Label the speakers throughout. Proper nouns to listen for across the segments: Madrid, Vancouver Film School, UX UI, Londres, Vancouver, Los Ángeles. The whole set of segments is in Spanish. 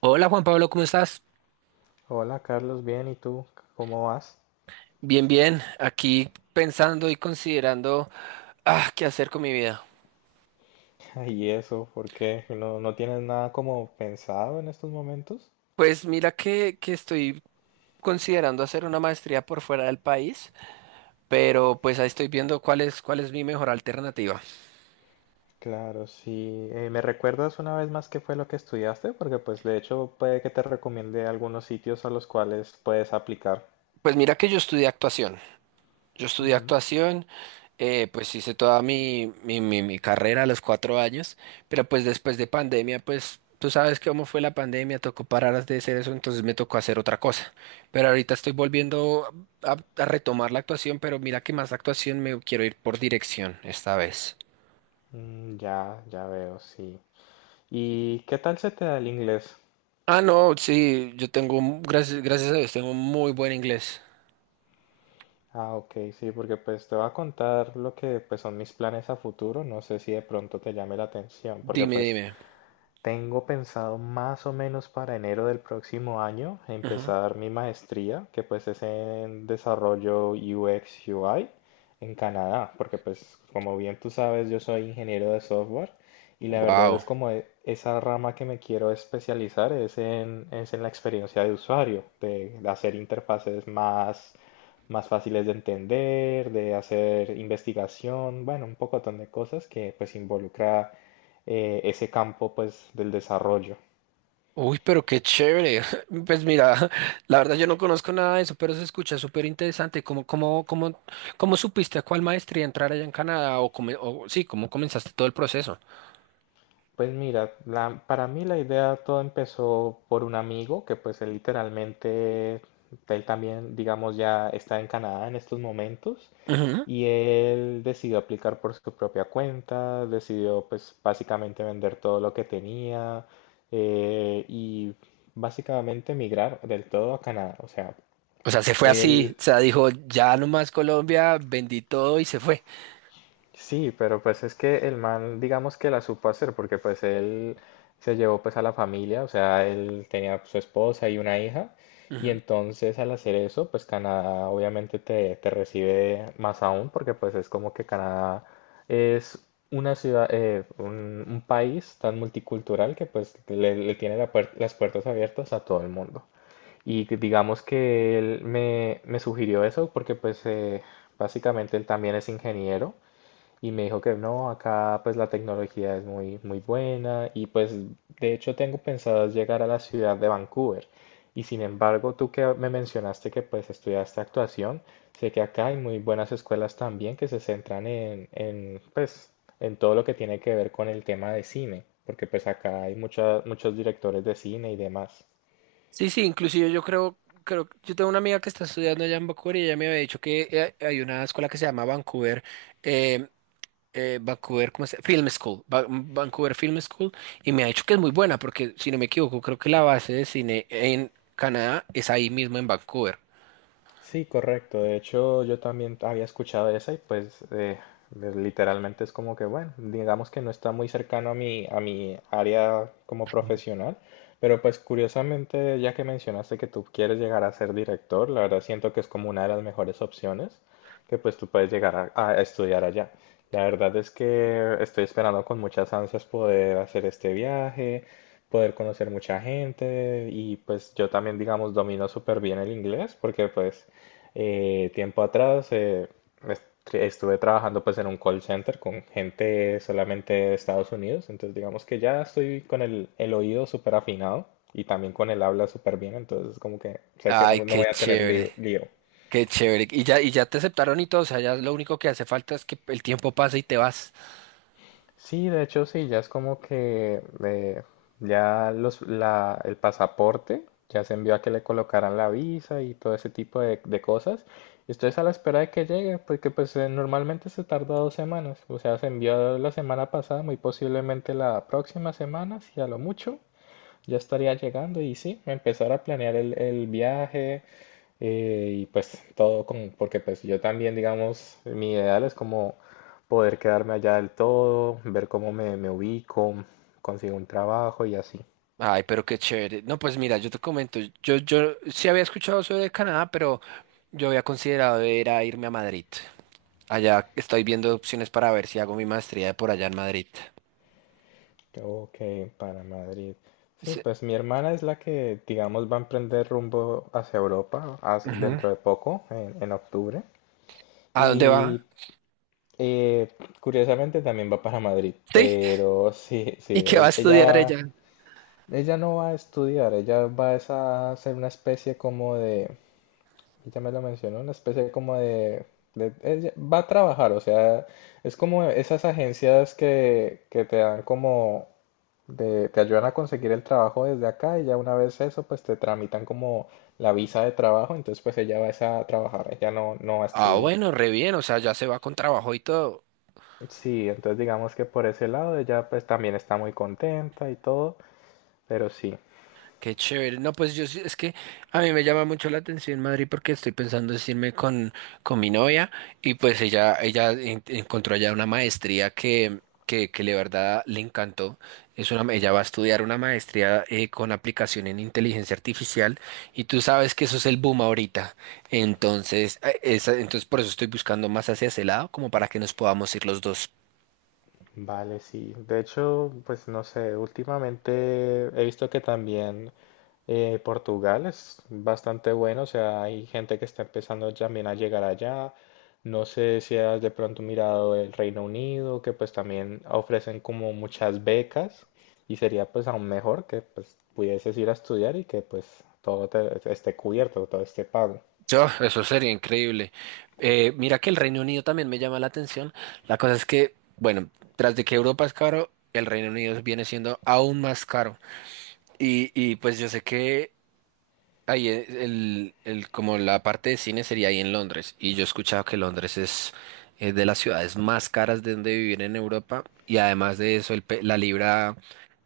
Speaker 1: Hola Juan Pablo, ¿cómo estás?
Speaker 2: Hola Carlos, bien, ¿y tú? ¿Cómo vas?
Speaker 1: Bien, bien, aquí pensando y considerando, ah, qué hacer con mi vida.
Speaker 2: ¿Y eso? ¿Por qué? ¿No tienes nada como pensado en estos momentos?
Speaker 1: Pues mira que estoy considerando hacer una maestría por fuera del país, pero pues ahí estoy viendo cuál es mi mejor alternativa.
Speaker 2: Claro, sí. ¿me recuerdas una vez más qué fue lo que estudiaste? Porque pues de hecho puede que te recomiende algunos sitios a los cuales puedes aplicar.
Speaker 1: Pues mira que yo estudié actuación. Yo estudié
Speaker 2: Ujú.
Speaker 1: actuación, pues hice toda mi carrera a los 4 años, pero pues después de pandemia, pues tú sabes cómo fue la pandemia, tocó parar de hacer eso, entonces me tocó hacer otra cosa. Pero ahorita estoy volviendo a retomar la actuación, pero mira que más actuación me quiero ir por dirección esta vez.
Speaker 2: Mm, ya veo, sí. ¿Y qué tal se te da el inglés?
Speaker 1: Ah, no, sí, yo tengo, gracias, gracias a Dios, tengo un muy buen inglés.
Speaker 2: Ah, ok, sí, porque pues te voy a contar lo que pues son mis planes a futuro, no sé si de pronto te llame la atención, porque
Speaker 1: Dime,
Speaker 2: pues
Speaker 1: dime.
Speaker 2: tengo pensado más o menos para enero del próximo año empezar mi maestría, que pues es en desarrollo UX UI en Canadá, porque pues como bien tú sabes, yo soy ingeniero de software y la verdad
Speaker 1: Wow.
Speaker 2: es como esa rama que me quiero especializar es en la experiencia de usuario, de hacer interfaces más, más fáciles de entender, de hacer investigación, bueno, un pocotón de cosas que pues involucra ese campo pues del desarrollo.
Speaker 1: Uy, pero qué chévere. Pues mira, la verdad yo no conozco nada de eso, pero se escucha súper interesante. ¿Cómo supiste a cuál maestría entrar allá en Canadá? O sí, ¿cómo comenzaste todo el proceso?
Speaker 2: Pues mira, para mí la idea todo empezó por un amigo que pues él literalmente, él también digamos ya está en Canadá en estos momentos
Speaker 1: Ujú.
Speaker 2: y él decidió aplicar por su propia cuenta, decidió pues básicamente vender todo lo que tenía y básicamente migrar del todo a Canadá. O sea,
Speaker 1: O sea, se fue así.
Speaker 2: él.
Speaker 1: O sea, dijo, ya nomás Colombia, vendí todo y se fue.
Speaker 2: Sí, pero pues es que el man, digamos que la supo hacer, porque pues él se llevó pues a la familia, o sea, él tenía pues, su esposa y una hija, y
Speaker 1: Ujú.
Speaker 2: entonces al hacer eso, pues Canadá obviamente te recibe más aún, porque pues es como que Canadá es una ciudad, un país tan multicultural que pues le tiene la las puertas abiertas a todo el mundo. Y que digamos que él me sugirió eso porque pues básicamente él también es ingeniero y me dijo que no, acá pues la tecnología es muy, muy buena y pues de hecho tengo pensado llegar a la ciudad de Vancouver. Y sin embargo, tú que me mencionaste que pues estudiaste actuación, sé que acá hay muy buenas escuelas también que se centran en pues en todo lo que tiene que ver con el tema de cine, porque pues acá hay muchos directores de cine y demás.
Speaker 1: Sí, sí, inclusive yo creo, yo tengo una amiga que está estudiando allá en Vancouver y ella me había dicho que hay una escuela que se llama eh, Vancouver, ¿cómo se llama? Film School, Vancouver Film School, y me ha dicho que es muy buena, porque si no me equivoco, creo que la base de cine en Canadá es ahí mismo en Vancouver.
Speaker 2: Sí, correcto. De hecho, yo también había escuchado esa y pues pues, literalmente es como que, bueno, digamos que no está muy cercano a mi área como profesional, pero pues curiosamente, ya que mencionaste que tú quieres llegar a ser director, la verdad siento que es como una de las mejores opciones que pues tú puedes llegar a estudiar allá. La verdad es que estoy esperando con muchas ansias poder hacer este viaje, poder conocer mucha gente y pues yo también digamos domino súper bien el inglés porque pues tiempo atrás estuve trabajando pues en un call center con gente solamente de Estados Unidos, entonces digamos que ya estoy con el oído súper afinado y también con el habla súper bien, entonces como que sé que
Speaker 1: Ay,
Speaker 2: no
Speaker 1: qué
Speaker 2: voy a tener
Speaker 1: chévere,
Speaker 2: lío.
Speaker 1: qué chévere. Y ya te aceptaron y todo, o sea, ya lo único que hace falta es que el tiempo pase y te vas.
Speaker 2: Sí, de hecho sí, ya es como que ya el pasaporte ya se envió a que le colocaran la visa y todo ese tipo de cosas. Estoy a la espera de que llegue, porque pues normalmente se tarda dos semanas. O sea, se envió la semana pasada, muy posiblemente la próxima semana, si a lo mucho ya estaría llegando y sí, empezar a planear el viaje y pues todo con, porque pues yo también, digamos, mi ideal es como poder quedarme allá del todo, ver cómo me ubico, consigo un trabajo y así.
Speaker 1: Ay, pero qué chévere. No, pues mira, yo te comento, yo sí había escuchado sobre Canadá, pero yo había considerado era irme a Madrid. Allá estoy viendo opciones para ver si hago mi maestría por allá en Madrid.
Speaker 2: Ok, para Madrid. Sí,
Speaker 1: Sí.
Speaker 2: pues mi hermana es la que, digamos, va a emprender rumbo hacia Europa
Speaker 1: Ujú.
Speaker 2: dentro de poco, en octubre.
Speaker 1: ¿A dónde
Speaker 2: Y
Speaker 1: va?
Speaker 2: eh, curiosamente también va para Madrid,
Speaker 1: Sí,
Speaker 2: pero sí,
Speaker 1: y
Speaker 2: sí,
Speaker 1: que va a
Speaker 2: ella
Speaker 1: estudiar
Speaker 2: va.
Speaker 1: ella.
Speaker 2: Ella no va a estudiar, ella va es a hacer una especie como de, ella me lo mencionó, una especie como de, ella va a trabajar, o sea, es como esas agencias que te dan como, te ayudan a conseguir el trabajo desde acá y ya una vez eso, pues te tramitan como la visa de trabajo, entonces pues ella va es a trabajar, ella no va a
Speaker 1: Ah,
Speaker 2: estudiar.
Speaker 1: bueno, re bien, o sea, ya se va con trabajo y todo.
Speaker 2: Sí, entonces digamos que por ese lado ella pues también está muy contenta y todo, pero sí.
Speaker 1: Qué chévere. No, pues yo es que a mí me llama mucho la atención Madrid porque estoy pensando en irme con mi novia y pues ella encontró allá una maestría que de verdad le encantó. Ella va a estudiar una maestría con aplicación en inteligencia artificial y tú sabes que eso es el boom ahorita. Entonces, entonces por eso estoy buscando más hacia ese lado como para que nos podamos ir los dos.
Speaker 2: Vale, sí. De hecho, pues no sé, últimamente he visto que también Portugal es bastante bueno, o sea, hay gente que está empezando también a llegar allá. No sé si has de pronto mirado el Reino Unido, que pues también ofrecen como muchas becas y sería pues aún mejor que pues pudieses ir a estudiar y que pues todo esté cubierto, todo esté pago.
Speaker 1: Oh, eso sería increíble. Mira que el Reino Unido también me llama la atención. La cosa es que, bueno, tras de que Europa es caro, el Reino Unido viene siendo aún más caro. Y pues yo sé que ahí como la parte de cine sería ahí en Londres. Y yo he escuchado que Londres es, de las ciudades más caras de donde vivir en Europa. Y además de eso, el pe-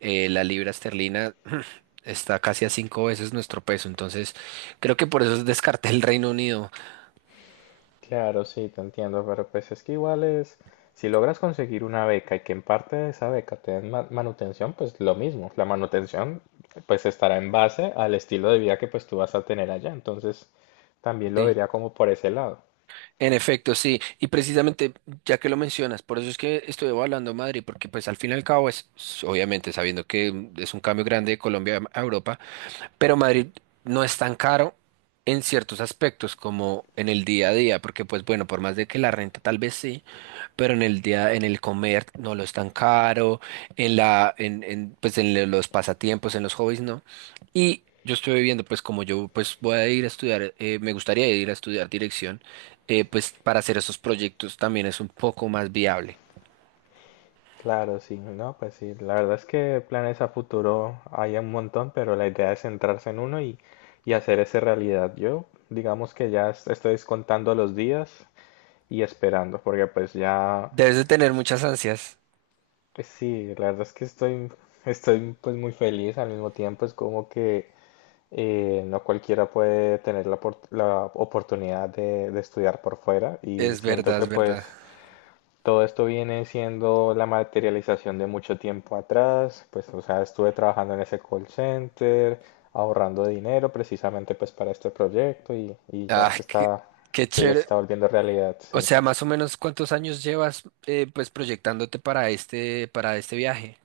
Speaker 1: la libra esterlina está casi a cinco veces nuestro peso. Entonces, creo que por eso descarté el Reino Unido.
Speaker 2: Claro, sí, te entiendo, pero pues es que igual es, si logras conseguir una beca y que en parte de esa beca te den manutención, pues lo mismo, la manutención pues estará en base al estilo de vida que pues tú vas a tener allá, entonces también lo
Speaker 1: ¿Sí?
Speaker 2: vería como por ese lado.
Speaker 1: En efecto, sí. Y precisamente, ya que lo mencionas, por eso es que estoy evaluando Madrid, porque pues al fin y al cabo es, obviamente, sabiendo que es un cambio grande de Colombia a Europa, pero Madrid no es tan caro en ciertos aspectos como en el día a día, porque pues bueno, por más de que la renta tal vez sí pero en el día, en el comer no lo es tan caro, en la, en, pues los pasatiempos, en los hobbies, no. Y yo estoy viendo, pues como yo pues voy a ir a estudiar, me gustaría ir a estudiar dirección, pues para hacer esos proyectos también es un poco más viable.
Speaker 2: Claro, sí, no, pues sí, la verdad es que planes a futuro hay un montón, pero la idea es centrarse en uno y hacer esa realidad. Yo, digamos que ya estoy contando los días y esperando, porque pues ya.
Speaker 1: Debes de tener muchas ansias,
Speaker 2: Pues sí, la verdad es que estoy, estoy pues muy feliz al mismo tiempo, es como que no cualquiera puede tener la, la oportunidad de estudiar por fuera y
Speaker 1: es
Speaker 2: siento
Speaker 1: verdad,
Speaker 2: que
Speaker 1: es verdad.
Speaker 2: pues todo esto viene siendo la materialización de mucho tiempo atrás, pues o sea, estuve trabajando en ese call center, ahorrando dinero precisamente pues para este proyecto y
Speaker 1: Ah, qué, qué
Speaker 2: ya se
Speaker 1: chévere.
Speaker 2: está volviendo realidad,
Speaker 1: O
Speaker 2: sí.
Speaker 1: sea, más o menos cuántos años llevas pues proyectándote para este viaje.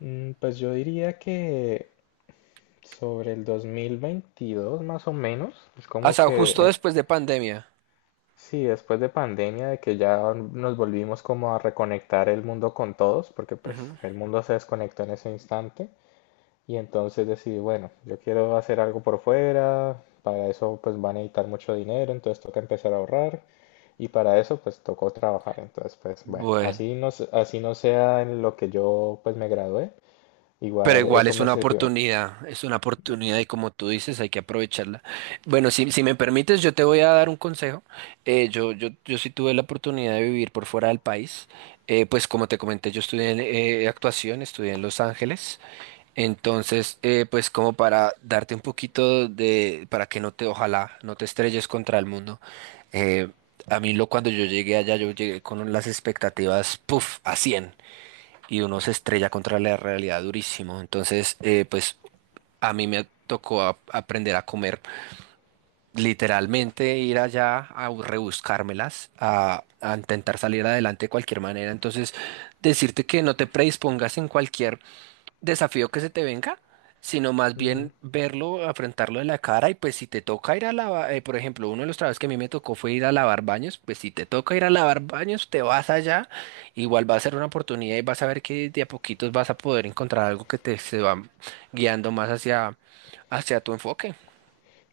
Speaker 2: Mm, pues yo diría que sobre el 2022 más o menos, es como
Speaker 1: Hasta
Speaker 2: que,
Speaker 1: justo después de pandemia.
Speaker 2: sí, después de pandemia, de que ya nos volvimos como a reconectar el mundo con todos, porque pues
Speaker 1: Ujú.
Speaker 2: el mundo se desconectó en ese instante, y entonces decidí, bueno, yo quiero hacer algo por fuera, para eso pues van a necesitar mucho dinero, entonces toca empezar a ahorrar, y para eso pues tocó trabajar, entonces pues bueno,
Speaker 1: Bueno.
Speaker 2: así no, así no sea en lo que yo pues me gradué,
Speaker 1: Pero
Speaker 2: igual
Speaker 1: igual
Speaker 2: eso me sirvió.
Speaker 1: es una oportunidad y como tú dices, hay que aprovecharla. Bueno, si me permites, yo te voy a dar un consejo. Yo sí tuve la oportunidad de vivir por fuera del país. Pues como te comenté, yo estudié actuación, estudié en Los Ángeles. Entonces, pues como para darte un poquito de, para que no te, ojalá, no te estrelles contra el mundo. eh, cuando yo llegué allá, yo llegué con las expectativas, puff, a 100 y uno se estrella contra la realidad durísimo. Entonces, pues a mí me tocó aprender a comer, literalmente ir allá a rebuscármelas, a intentar salir adelante de cualquier manera. Entonces, decirte que no te predispongas en cualquier desafío que se te venga, sino más bien verlo, afrontarlo de la cara y pues si te toca ir a lavar, por ejemplo, uno de los trabajos que a mí me tocó fue ir a lavar baños, pues si te toca ir a lavar baños, te vas allá, igual va a ser una oportunidad y vas a ver que de a poquitos vas a poder encontrar algo que te se va guiando más hacia tu enfoque.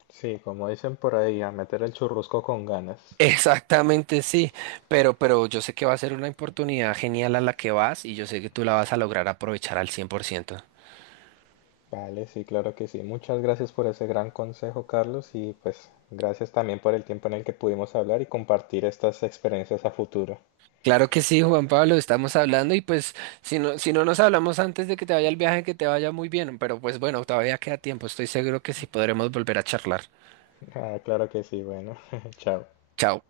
Speaker 2: Sí, como dicen por ahí, a meter el churrusco con ganas.
Speaker 1: Exactamente, sí, pero yo sé que va a ser una oportunidad genial a la que vas y yo sé que tú la vas a lograr aprovechar al 100%.
Speaker 2: Vale, sí, claro que sí. Muchas gracias por ese gran consejo, Carlos, y pues gracias también por el tiempo en el que pudimos hablar y compartir estas experiencias a futuro.
Speaker 1: Claro que sí, Juan Pablo, estamos hablando y pues si no, si no nos hablamos antes de que te vaya el viaje, que te vaya muy bien, pero pues bueno, todavía queda tiempo, estoy seguro que sí podremos volver a charlar.
Speaker 2: Ah, claro que sí, bueno, chao.
Speaker 1: Chao.